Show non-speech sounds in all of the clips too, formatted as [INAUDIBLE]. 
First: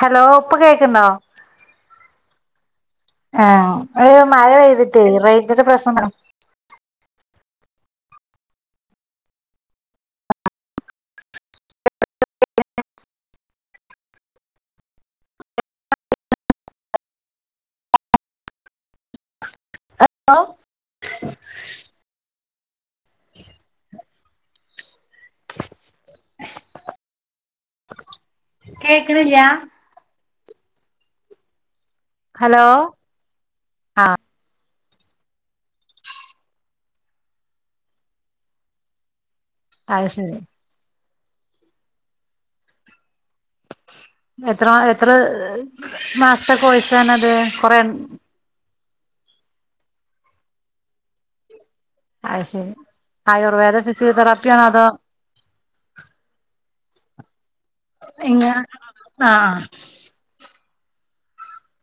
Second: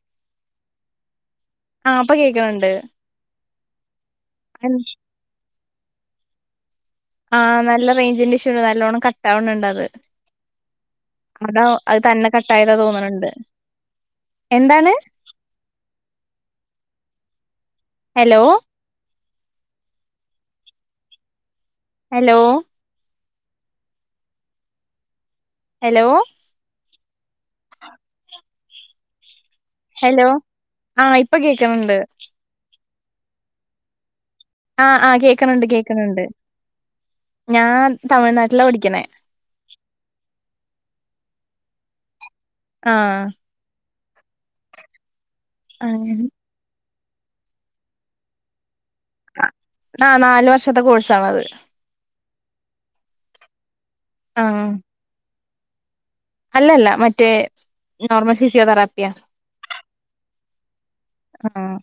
Hello ഇപ്പോ കേൾക്കുന്നോ ആഹ ഇപ്പൊ കേൾക്കുന്നുണ്ട് ആ മഴ പെയ്തിട്ട് റേഞ്ചിന്റെ പ്രശ്നം ആ നല്ല റേഞ്ചിന്റെ ഇഷ്യണ്ട് നല്ലണ്ണം കട്ടാവണ് ഉണ്ട് അത് ഇവിടെ അത് തന്നെ കട്ട ആയതാ തോന്നണണ്ട് എന്താണ് ഹലോ ഹലോ ഹലോ ഹലോ കേക്കണില്ലാ ഹലോ ആഹ് ഇപ്പൊ കേക്കണണ്ട് ഹലോ ആഹ് ആഹ് ആഹ് കേക്കണണ്ട് കേക്കണണ്ട് ഞാൻ തമിഴ്നാട്ടിലാ പഠിക്കണെ അത് ശരി ആഹ് എത്ര മാ എത്ര അങ്ങനെ സത്തെ കോഴ്‌സാണത് കൊറെണ്ട് ആഹ് നാല് വർഷത്തെ കോഴ്സാണത് അത് ശരി ആയുർവേദ ഫിസിയോതെറാപ്പിയാണോ ആഹ് അതോ? അല്ലല്ല മറ്റേ നോർമൽ ഇങ്ങ ഫിസിയോതെറാപ്പിയാ ആഹ് ആഹ്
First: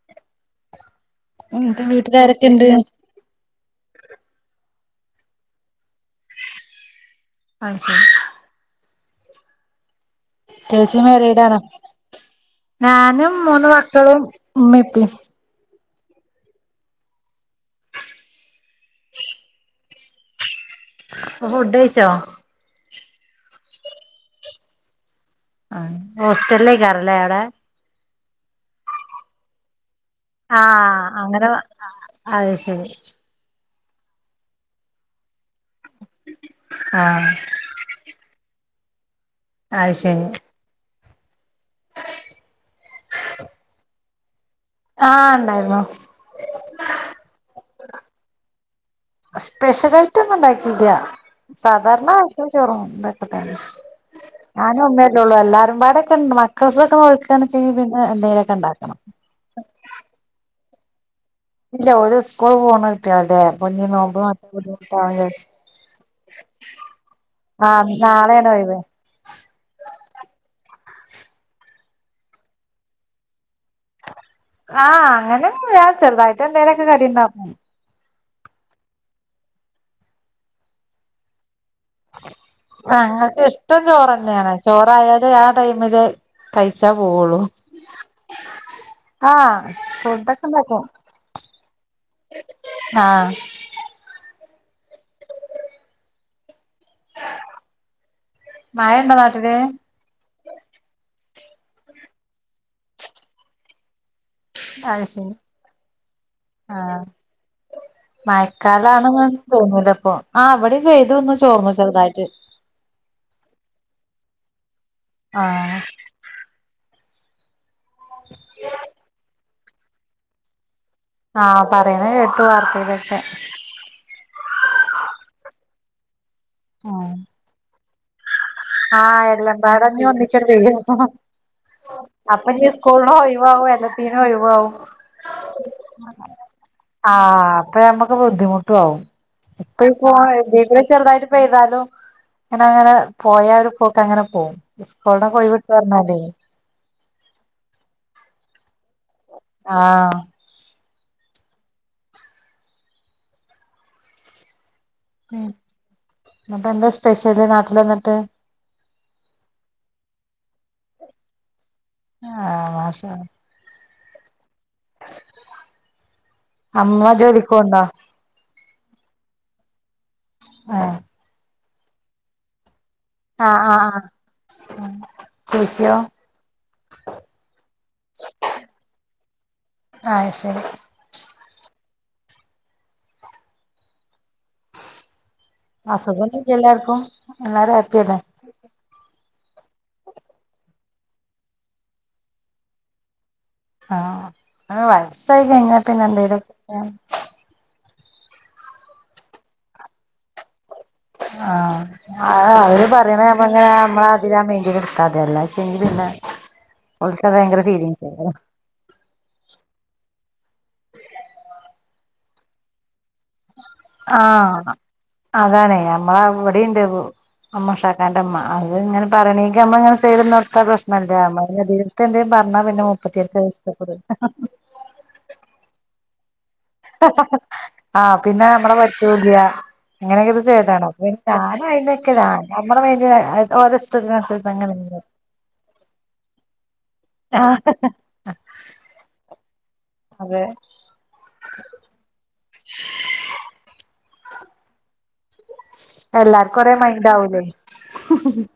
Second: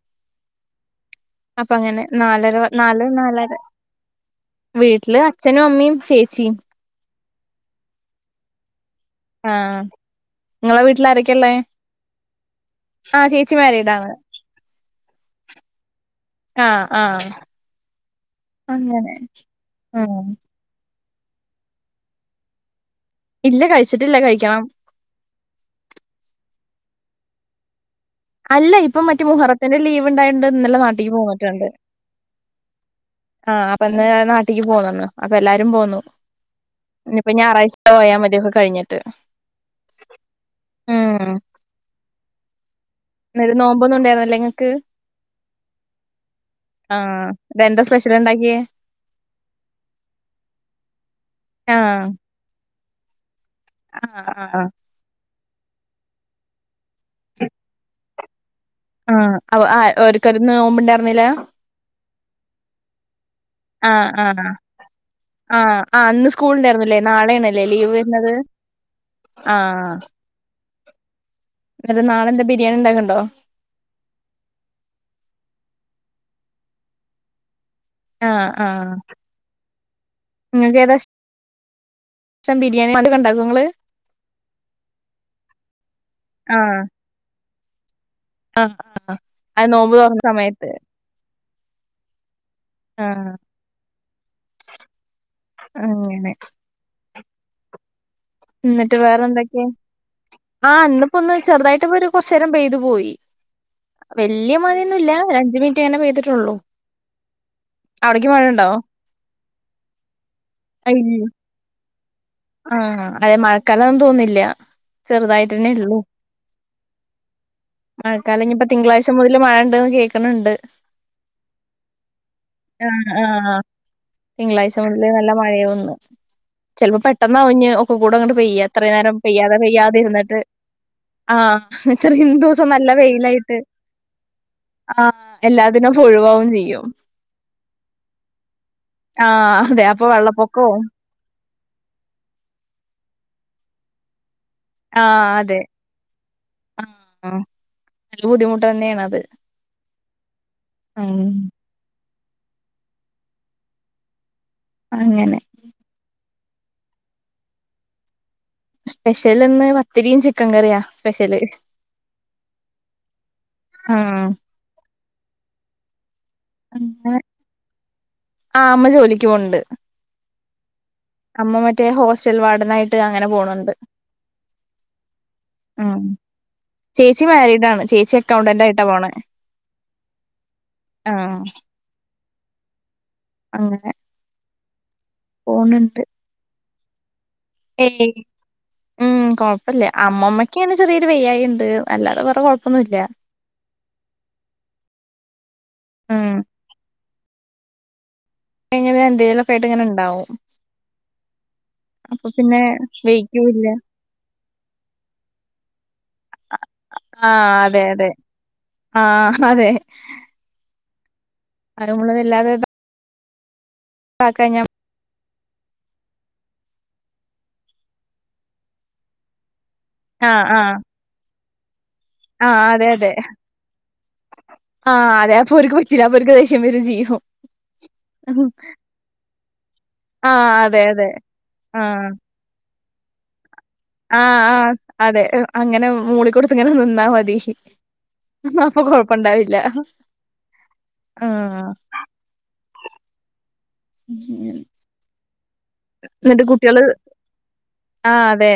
അപ്പ എന്നിട്ട് അങ്ങനെ നാല് വീട്ടിലാരൊക്കെണ്ട് നാലര നാലര വീട്ടില് അച്ഛനും അമ്മയും ചേച്ചിയും അയ് ശരി ആഹ് ഇങ്ങളെ ചേച്ചി വീട്ടിലാരൊക്കെള്ളേ മാരീടാണോ ആഹ് ഞാനും ചേച്ചി മൂന്ന് മാരീഡാണ് മക്കളും ഉമ്മി ഉപ്പി. ആഹ്, ആഹ് അങ്ങനെ ആഹ്. ഹുഡയിച്ചോ? ഇല്ല കഴിച്ചിട്ടില്ല കഴിക്കണം. ആഹ് ഹോസ്റ്റലിലായ്ക്കാരം ല്ലേ ആടെ? അല്ല ഇപ്പൊ മറ്റേ മുഹറത്തിന്റെ ലീവ് ഇണ്ടായോണ്ട് ഇന്നലെ ആഹ് നാട്ടീക്ക് അങ്ങനെ പോന്നിട്ടുണ്ട്. അത് ശരി ആഹ് അപ്പൊന്ന് നാട്ടിക്ക് പോന്ന്ണ് അപ്പൊ എല്ലാരും പോന്നു ഇനി ആഹ് ഇപ്പൊ ഞായറാഴ്ച്ച പോയാ മതിയൊക്കെ കഴിഞ്ഞിട്ട്. അയ് ശെരി ഉം ളന്ന്ട്ട് നോമ്പൊന്നും ഇണ്ടായിരുന്നില്ലേ ഇങ്ങക്ക്? ആഹ് ഇണ്ടായിരുന്നു. ആഹ് ഇതെന്താ സ്പെഷ്യൽ ഇണ്ടാക്കിയേ? സ്പെഷ്യലായിട്ട് ഒന്നും ഇണ്ടാക്കീല്ലാ ആഹ് സാധാരണ ചോറും ഇതൊക്കെ തെന്നെ. ആഹ് ആഹ് ഞാനും അമ്മയല്ലൊള്ളു എല്ലാരും പാടൊക്കെ ഇണ്ട് മക്കൾസ് ഓൽക്കാണെച്ചെങ്കി പിന്നെ എന്തെലൊക്കെ ഇണ്ടാക്കണം. ആഹ് ഔ അ ഓര്ക്കര് നോമ്പ് ഇണ്ടായിരുന്നില്ലാ? ഇല്ല ഓല് ഉസ്കൂള് പോണ കുട്ട്യേളല്ലേ? അപ്പോഞ്ഞി ആഹ് നോമ്പ് ആഹ് നോറ്റാ ബുദ്ധിമുട്ടാവും വിജാരിച്ച് ആഹ് ആഹ് ഇന്ന് സ്കൂൾ ഉണ്ടായിരുന്നില്ലേ നാളെയാണല്ലേ ലീവ് ആഹ് വരുന്നത് നാളെയാണ് വയ് വെ ആഹ് ഇന്നട്ട് നാളെന്താ ബിരിയാണി ഇണ്ടാക്ക്ണ്ടോ? ആഹ് അങ്ങനൊന്നുല്ലാ ചെറുതായിട്ട് എന്തേലൊക്കെ കടി ഇണ്ടാക്കും. ആഹ്, ആഹ് ഇങ്ങക്ക് ഏതാഷ് ഉണ്ടാക്കോ ഞങ്ങൾക്ക് ഇങ്ങള് ഇഷ്ട്ടം ചോറെന്നെയാണ് ചോറായാല് ആ ടൈമില് ആഹ് കൈച്ചാ പോവൊള്ളൂ ആഹ് അത് നോമ്പ് തുറന്ന ഫുടൊക്കെ സമയത്ത് ഇണ്ടാക്കും. ആഹ് അങ്ങനെ എന്നിട്ട് മായണ്ടോ നാട്ടില്? വേറെന്തൊക്കെയാ ആഹ് ഇന്ന്പ്പോ ഒന്ന് ചെറുതായിട്ട് ഇപ്പൊരു കൊർച്ചേരം പെയ്ത് പോയി. വെല്ല്യ മയൊന്നും അത് ഇല്ല ശരി ഒരഅഞ്ച് മിൻറ്റ് അങ്ങനെ പെയ്തിട്ടൊള്ളൂ. ആഹ് മയക്കാലാണന്നും തോന്നൂലഇപ്പൊ ആഹ് അവിടെഇന്ന് അയ്യോ ഒന്ന് ചോർന്നു ചെറുതായിട്ട്. ആഹ് അതെ മഴക്കാലാന്നും തോന്നില്ല ചെറുതായിട്ട്ന്നെ ആഹ് ഇള്ളു. മഴക്കാലം ഇഞ്ഞി ഇപ്പൊ തിങ്കളാഴ്ച മുതൽ മഴ ഇണ്ട്ന്ന് കേൾക്ണ് ണ്ട്. ആഹ് പറയുന്ന കേട്ടു ആഹ് വാർത്തീലൊക്കെ. ആഹ് തിങ്കളാഴ്ച മുതില് ന്നല്ലെ മഴേ ഒന്ന് ചില്പ്പോ പെട്ട് ഉം പെട്ടെന്നാവും ഇഞ്ഞ് ഒക്കെ കൂടെ അങ്ങട്ട് പെയ്യ എത്ര നേരം ആഹ് പെയ്യാതെ എല്ലാംപാടെ പെയ്യാതെ ഇഞ്ഞ് ഇരിനിട്ട്. ഒന്നിച്ചട് പെയ്യും ആഹ് ഇത്രീ അപ്പൊ ദൂസം ഇഞ്ഞ് ന്നല്ലെ സ്കൂളിനും വെയിലായിട്ട് ഒഴിവാവും എല്ലാത്തിനും ഒഴിവാവും ആഹ് എല്ലാത്തിനും ഫൊഴിവാവും ചെയ്യും. ആഹ് അപ്പൊ ഞമ്മക്ക് ബുദ്ധിമുട്ടും ആവും ആ ഇപ്പ അതെ അപ്പൊ യിപ്പോ ഇതീകുടെ വെള്ളപ്പൊക്കവും ചെറുതായിട്ട് പെയ്താലും ഇങ്ങനെ, ഇങ്ങനെ പോയ ഒരു പോക്ക് അങ്ങനെപോവും. ആഹ് അതെ ആഹ് ന്നല്ലെ ബുദ്ധിമുട്ടെന്നെണ് അത്. ആഹ് ഉം അങ്ങനെ ഉം ന്നെട്ടെന്താ സ്പെഷ്യല് നാട്ടില് വന്നിട്ട്? സ്പെഷ്യൽ ഇന്ന് പത്തിരീം ചിക്കെൻ കറിയാ സ്പെഷ്യല്. ആഹ് മാഷാ ഉം അമ്മ ജോലിക്ക് പോവ്ണ്ടോ? ആഹ് അമ്മ ജോലിക്ക് പോവ്ണ്ട്. ഏഹ് അമ്മ മറ്റേ ഹോസ്റ്റൽ വാർഡനായിട്ട് അങ്ങനെ പോണ് ആഹ് ഇണ്ട്. ആഹ് ആഹ് ആഹ് ചേച്ചിയോ ഉം ചേച്ചി മാരിഡാണ് ചേച്ചി അക്കൗണ്ടന്റ് ആയിട്ടാ പോണേ ആഹ് ശരി ആഹ് അങ്ങനെ ആഹ സുഖന്ന എല്ലാർക്കും എല്ലാരും ഹാപ്പി ഏഹ് അല്ലേ ഉം കൊഴപ്പമില്ലേ അമ്മമ്മക്ക ഇങ്ങനെ ചെറിയൊരു വയ്യായി ഉണ്ട് അല്ലാതെ വേറെ കൊഴപ്പൊന്നുമല്ല ആഹ അ വയസ്സായി കഴിഞ്ഞാ പിന്നെ ഉം എന്തലൊക്കെ കഴിഞ്ഞെ എന്തേലൊക്കെയിട്ട്ങ്ങനെ ഉണ്ടാവും ആഹ് ആഹ് അവര് വെയ്ക്കൂല്ല പറയണങ്ങനെ നമ്മള അതിലാ മെണ്ടില് എടുത്താതെ എല്ലാച്ചി പിന്നെ ഓൾക്ക് ആഹ് ഭയങ്കര അതെ ഫീലിങ്സ അതെ ആഹ് അതെ ആരുള്ളതല്ലാതെ ആഹ് അതാണ് നമ്മള അവിടെണ്ട് അമ്മഷാക്കാൻന്റെ അമ്മ അത് ഇങ്ങനെ പറഞ്ഞീക്കമ്മ ഇങ്ങനെ ആഹ് ർത്ത ആഹ് പ്രശ്നമല്ല അമ്മീത്തെ എന്തും പറഞ്ഞാ ആഹ് പിന്നെ അതെ അതെ മുപ്പത്തിയ ഇഷ്ടപ്പെട ആഹ് അതെ അപ്പോരാക്ക് ആ ഹ് പിന്നെ നമ്മടെ പരിച്ചുപോക്കിയ [INAUDIBLE] അങ്ങനെക്കെ ഇത് ആഹ് അതെ ചെയ്താണോ അതെ [UNINTELLIGIBLE] ഞാനും ആഹ് അയിനെക്കെ [UNINTELLIGIBLE] ആ ആ അതെ അങ്ങനെ മൂളികൊട്ത്ത് ഇങ്ങനെ നിന്നാ മതി അപ്പൊ കൊഴപ്പ ഇണ്ടാവില്ല അതെ ഉ അല്ലാർക്കും ഒരെ മൈൻഡ് ആവൂലേ ആഹ് അതെ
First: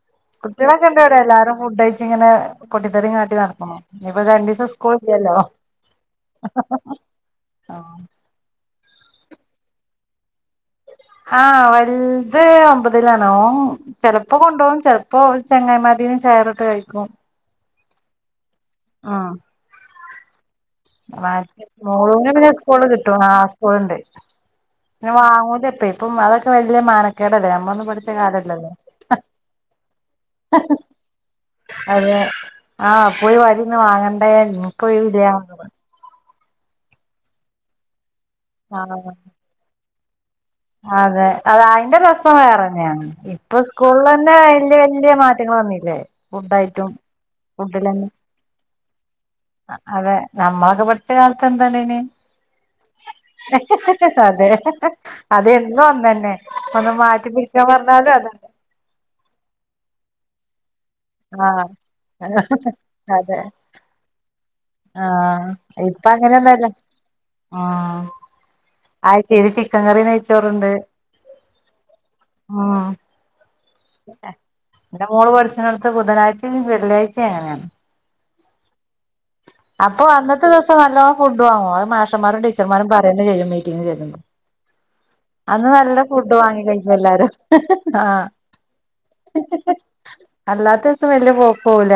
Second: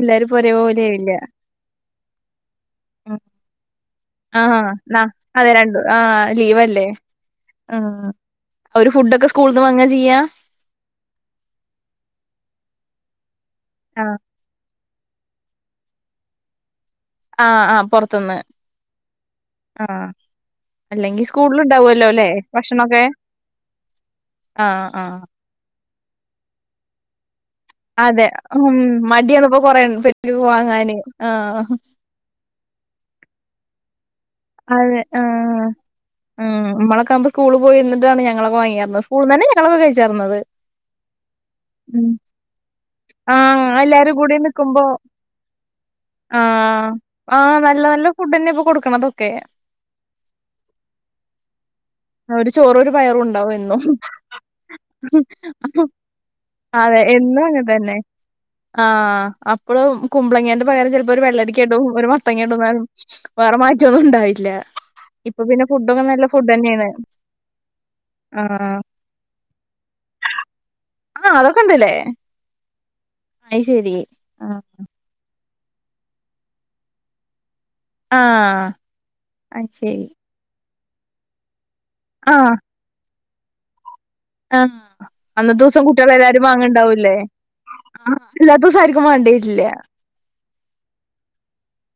എല്ലാരും ഇപ്പൊ കുട്ടിഴളക്ക ഇണ്ട് ഒരേപോലെയാവില്ല ഇവടെ എല്ലാരും ഫുഡ് കഴിച്ച് ഇങ്ങനെ പൊട്ടിത്തെറിം കാട്ടി നട്ക്ക്ണു ഇഞ്ഞിപ്പ രണ്ടീസം ആഹ് സ്കൂൾ ന ഇല്ല്യല്ലോ അതെ രണ്ടു ആഹ് ലീവല്ലേ ആ ഒരു ഫുഡക്കെ സ്കൂൾന്ന് വാങ്ങ ചെയ്യാ ആ വൽത് ഒമ്പതിലാണ് ഓൻ ആഹ് ചെലപ്പോ കൊണ്ടവും ചെൽ പ്പോ ചെങ്ങായിമാരെന്ന് ഷെയറ് ഇട്ട് കഴിക്കും ആ ആ പോർത്ത്ന്ന് ആഹ് ആ മോളൂന് പിന്നെ സ്കൂൾള് ഭക്ഷണൊക്കെ കിട്ടും ആ സ്കൂള്ണ്ട് ആഹ് അത് ആഹ് വാങ്ങൂലപ്പെ ഇപ്പം അതൊക്കെ വല്ല്യ മാനക്കേടല്ലേ നമ്മള് അതെ ഉം മടിയാണ് ഇപ്പോ കൊറ [UNINTELLIGIBLE] വാങ്ങാന് ആ [UNINTELLIGIBLE] ആ പോയി വരിന്ന് വാങ്ങൻ അതെ ആ ഉം നമ്മളൊക്ക ആവുമ്പോ സ്കൂള് പോയിര്ന്ന്ട്ടാണ് ഞങ്ങളൊക്ക വാങ്ങിയാര്ന്നത് ആഹ് സ്കൂൾന്നന്നെ [UNINTELLIGIBLE] വ് കയിചാർന്നത് അതെ അത അയിന്റെ രസം വേറെന്നെണ് ഇപ്പ ആഹ് എല്ലാരും കൂടി സ്കൂൾലന്നെ വല്യ നിക്കുമ്പോ വല്യ മാറ്റങ്ങള് വന്നീല്ലേ ഫുഡായിറ്റും ആ നല്ല നല്ല ഫുഡന്നെ ഇപ്പൊ കൊടുക്ക്ണതൊക്കെ അതെ നമ്മളക്ക പഠിച്ച കാലത്ത് എന്താ ഇണ്ടായിനിയെ ഒരു ചോറും ഒരു പയറും ഉണ്ടാവും എന്നും അതെ അത് എന്നും ഒന്നന്നെ ഒന്ന് മാറ്റി പിടിചാൻ പർ ആ അപ്പളും കുമ്പളങ്ങ്യന്റെ പയറ് ചെൽ ഒരു വെള്ളരിക്യ ആഹ് ഇടും ഒരു മത്തങ്ങ്യ ഇടും ന്നാലും അതെ വേറ മാറ്റന്നും ഉണ്ടാവില്ല ഇപ്പൊ ആഹ് പിന്നെ ഫുഡൊക്കെ ഇപ്പ നല്ല അങ്ങനെയൊന്നല്ല ഫുഡന്നെണ് ആ ആയ്ചെല് ചിക്കൻ കറി നെയ്ച്ചോറ് ഇണ്ട് ആ അതൊക്ക ഇണ്ട് ലെ ആ അയ് ശരി ആ ഇന്റെ മൊള് പട്ച്ച്ണോട്ത്ത് ബുധനാഴ്ച്ചിം വെള്ളിയാഴ്ച്ചിം അങ്ങനെണ് ആഹ് അത് അപ്പൊ ശരി അന്നത്തെ ദിവസം നല്ലോം ഫുഡ് വാങ്ങോ മാഷമാരും ആഹ് ടീച്ചർമാരും പറയന്നെ ചെയ്യും മീറ്റിംഗ് ന് ചെല്ലുമ്പോ ആഹ് അന്നത്തെ അന്ന് ദിവസം നല്ല കുട്ടികള് ഫുഡ് എല്ലാരും വാങ്ങി കഴിക്കും എല്ലാരും ആ ഇല്ലാത്ത ദിവസം ആര്ക്കും വാണ്ടിയര്ല്ല അല്ലാത്ത ദിവസം വല്ല്യ പൊ പോവുല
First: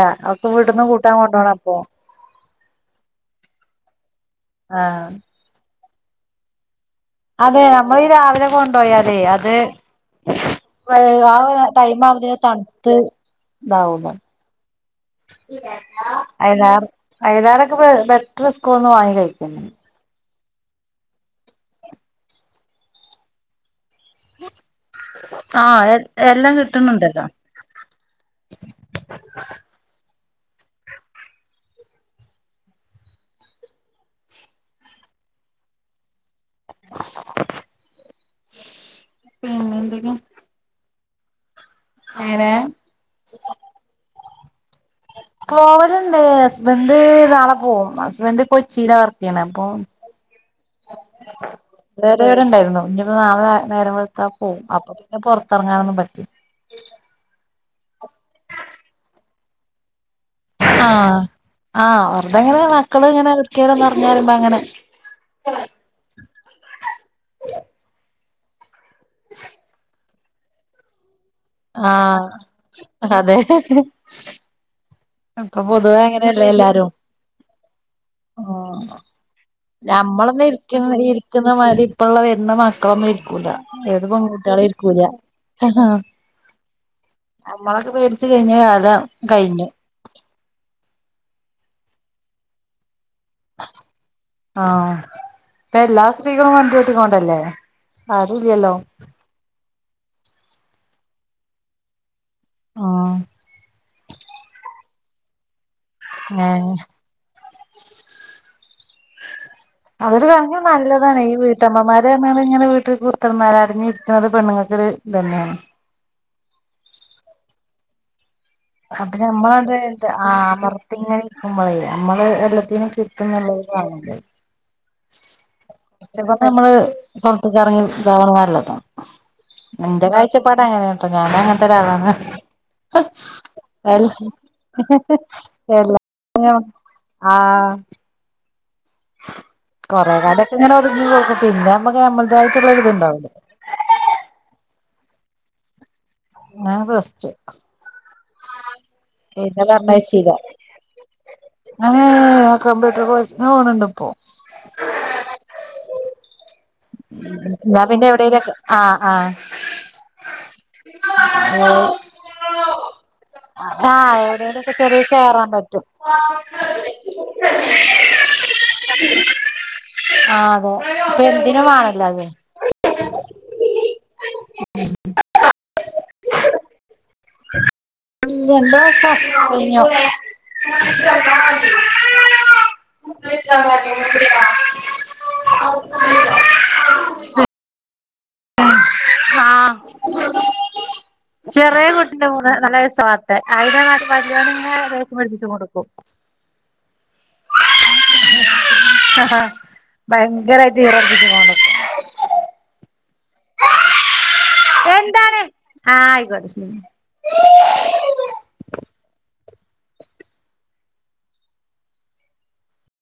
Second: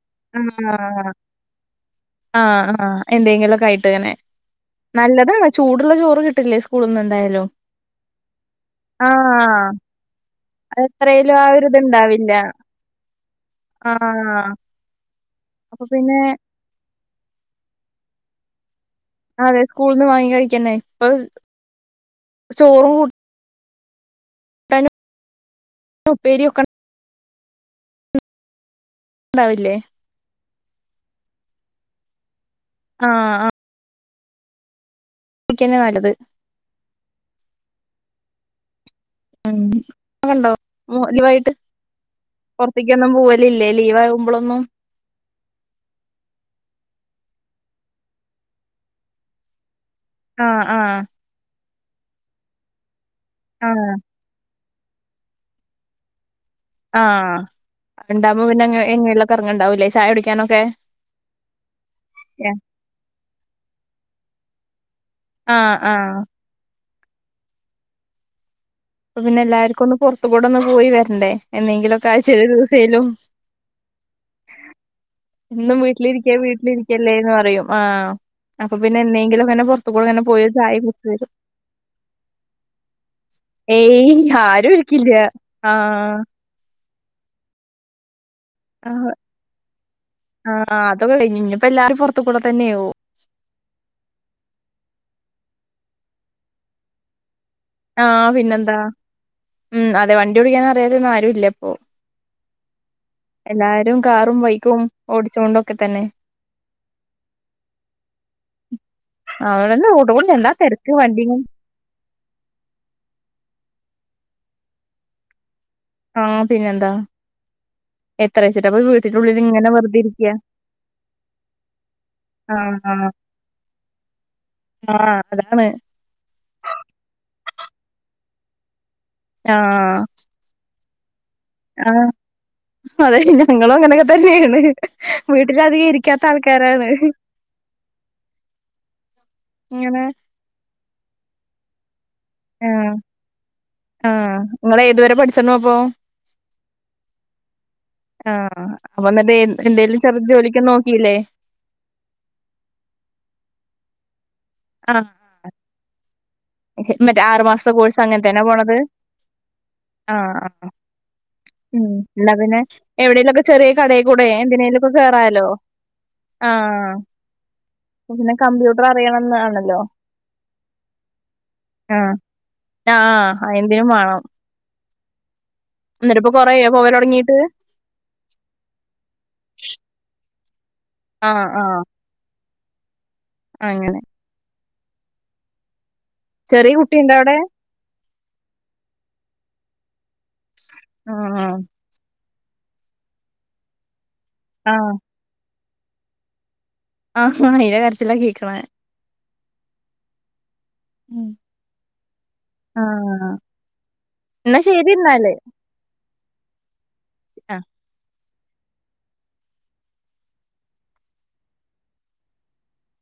ആ ആ ആ എന്തെങ്കിലൊക്ക ആയിട്ട് ഇങ്ങനെ ആഹ് നല്ലതാണ് ചൂട്ള്ള ചോറ് കിട്ടില്ലേ സ്കൂള്ന്ന് എന്തായാ അതെ നമ്മളീ രാവിലെ കൊണ്ടോയാലേ അത് ആഹ് [UNINTELLIGIBLE] ആ അതെത്രേലും ഒര് ഒരു ടൈമ് ഇത്ണ്ടാവില്ല ആവുമ്പത്തിന് തൺത്ത് ഇതാവുന്ന് ആഹ് അപ്പൊ പിന്നെ അയ്ലാറ് അയലാറെക്കെ ബെറ്റർ സ്കൂള്ന്ന് വാങ്ങി കഴി അതെ സ്കള്ന്ന് വാങ്ങി കഴിക്കന്നേ ഇപ്പൊ ചോറ് കൂ ആഹ് ഉപ്പേരി എല്ലം ഒക്കെ കിട്ടുണ് ഇണ്ടല്ലോ ഉണ്ടാവില്ലേ ആഹ് ആഹ് [UNINTELLIGIBLE] തന്നെ നല്ലത് [INAUDIBLE] ഉം പിന്നെന്തൊക്കെ ഉണ്ടോ [UNINTELLIGIBLE] അങ്ങനെ പുറത്ത്ക്ക് ഒന്നും പോവല് ഇല്ലേ ലീവ് ആകുമ്പോളൊന്നും പോവലുണ്ട് ഹസ്ബൻഡ് നാളെ പോക്കും ഹസ്ബൻഡ് കൊച്ചിയിലെ വർക്ക് ചെയ്യണ് അപ്പോ ഉം ആഹ് ആഹ് വേറെ ഇവിടെ ഉണ്ടായിരുന്നു ഇഞ്ഞിപ്പോ നാളെ ആഹ് നേരമ്പോ അ പോവും അപ്പൊ പിന്നെ പുറത്തിറങ്ങാനൊന്നും പറ്റി ആഹ് ഉണ്ടാകുമ്പോ പിന്നെ എങ്ങനെയുള്ള കറങ്ങങ്ണ്ടാവൂല്ലേ ചായ കുടിക്കാനൊക്കെ ആഹ് ആഹ് വെറുതെങ്ങനെ മക്കള് ഇങ്ങനെ എവിടേക്കേലും ഒന്ന് എറങ്ങാ പറിയുബോ അങ്ങനെ ആഹ് ആഹ് അപ്പം പിന്നെ എല്ലാർക്കും ഒന്ന് പുറത്ത കൂടെ ഒന്ന് പോയി വരണ്ടേ എന്നെങ്കിലൊക്കെ ആഹ് ആയ്ച്ചയില് ഒര് ദിവസേയിലും അതെ ഇപ്പൊ എന്നും പൊതുവെ വീട്ടിലിരിക്ക അങ്ങനെയല്ലേ വീട്ടിലിരിക്കല്ലേന്ന് പറയും ആഹ് അപ്പൊ ആഹ് പിന്നെ എന്നെങ്കിലൊക്കെങ്ങനെ പൊറത്തു കൂടെ ഇങ്ങനെ ഞമ്മളൊന്നും പോയി ഒരു ചായ ഇരിക്ക കുടിച്ച് വരും ഇരിക്കുന്ന മാതിരി ഇപ്പള്ള വരുന്ന മക്കളൊന്നും ഇരിക്കൂല ഏത് ഏയ് പെൺ കൂട്ടിആളും ആരും ഇരിക്കൂല ഇരിക്കില്ല ആഹ് ഞമ്മളൊക്കെ പേടിച്ചു കഴിഞ്ഞ കാലം ആഹ് കഴിഞ്ഞു ആഹ് അതൊക്കെ കഴിഞ്ഞു ഇനിയിപ്പോ എല്ലാരും പുറത്ത്കൂടെ തന്നെയാവും ആ ഇപ്പൊ എല്ലാ സ്ത്രീകളും വണ്ടി ഓട്ടിക്കോണ്ടല്ലേ ആഹ് പിന്നെന്താ ഉം അതെ വണ്ടി ഓടിക്കാന അറിയാതെ ഒന്നും ആരു ഇല്ല ഇപ്പൊ ആഹ് എല്ലാരും കാറും ബൈക്കും ഓടിച്ചൊണ്ട് ഏഹ് അവ്ട്ന്ന് അതൊരു കണക്ക്ന് നല്ലതാണ് ഈ വീ വീട്ടമ്മമാര് പറാഞാല് ഇങ്ങെനെ വീട്ടിൽ കുത്ത്ർന്നാല് അടിഞ്ഞിരിക്കുന്നത് പെണ്ണുങ്ങൾക്ക് ഒര് ഇതെന്നെയാണ് ആഹ് പിന്നെന്താ എത്ര വെച്ചിട്ടാ അപ്പൊ അപ്പെ വീട്ടിനുള്ളിൽ നമ്മളെ ഇങ്ങനെ വെറുതെ ഇങ്ങട്ട് ഇരിക്ക ആ അമർത്തി ഇങ്ങനെ ഇരിക്കുമ്പോളേയ് നമ്മള് ആ എല്ലാത്തിനും കി [UNINTELLIGIBLE] ഞങ്ങക്ക് ആഹ് അതാണ് ഉച്ചകെക്കെ നമ്മള് പുറത്ത്ക്ക് ഇറങ്ങി ഇതാവ്ണത് നല്ലതാ ആ ഇന്റെ കാ കയ്ച്ചപ്പാട് അങ്ങനെയ ഞാന് അങ്ങനത്തെ ആ ഒരാളാണ് അതെ ഞങ്ങളും അങ്ങനെയൊക്കെ എല്ല തന്നെയാണ് വീട്ടിലധികം ഇരിക്കാത്ത ആൾക്കാരാണ് ആഹ് ഇങ്ങനെ കുറെ കാലൊക്കെ ഇങ്ങനെ ഒതുങ്ങി കെടുക്കും പിന്നെ നമ്മക്ക് നമ്മളുടെതായിട്ടുള്ള ഒര് ഇതുണ്ടാവുല്ലോ ആഹ് ഇങ്ങൾ ഏതുവരെ പഠിച്ച്ണ് അപ്പോ ഞാൻ പ്ലസ് റ്റു ആഹ് അപ്പൊ എന്നിട്ട് എന്തേലും ചെറു പറഞ്ഞയച്ചീല ജോലിക്ക് നോക്കിയില്ലേ ഞാന് കമ്പ്യൂട്ടർ കോഴ്സിന് പോണണ്ട് ഇപ്പോ ആഹ് മറ്റേ ആറു മാസത്തെ എന്നാ കോഴ്സ് പിന്നെ അങ്ങനത്തയ്നാ എവിടേലൊക്കെ പോണത് ആഹ് ആഹ് ആഹ് ഉം എന്നാ പിന്നെ എവിടെേലും ഒക്കെ ചെറിയ കടയിൽ ആഹ് കൂടെ എവിടേലൊക്കെ എന്തിനെലുംക്കെ ചെറിയ കേറാലോ കേറാൻ പറ്റും ആഹ് പിന്നെ കമ്പ്യൂട്ടർ അറിയണംന്നാണല്ലോ ആഹ് അതെ പ്പം എന്തിനു വേണല്ലോ ആഹ് അത് ആഹ് അയന്റ്യേം വാണം [UNINTELLIGIBLE] അന്നേരപ്പം കുറേയാ പോവലൊട്ങ്ങിട്ട് [UNINTELLIGIBLE] ആഹ് ആഹ് അങ്ങനെ [UNINTELLIGIBLE] ചെറിയ കുട്ടിണ്ട അവിടെ ആഹ് ആഹ് ചെറിയ [UNINTELLIGIBLE] വലിയവൻ ഇങ്ങനെ ആഹ് ദേഷ്യം പിടിപ്പിച്ച്ങ്ങോണ്ടിരിക്കും ആഹ് ആഹ് അയിന്റെ കരച്ചില കേക്ക്ണെ ആഹാ ഭയങ്കരായിറ്റ് ഈറടിപ്പിച്ചുങ്ങോണ്ട ആഹ് എന്നാ ശരി എന്നാല് എന്താണ് ആഹ് ആയിക്കോട്ടെ ശരി ആഹ്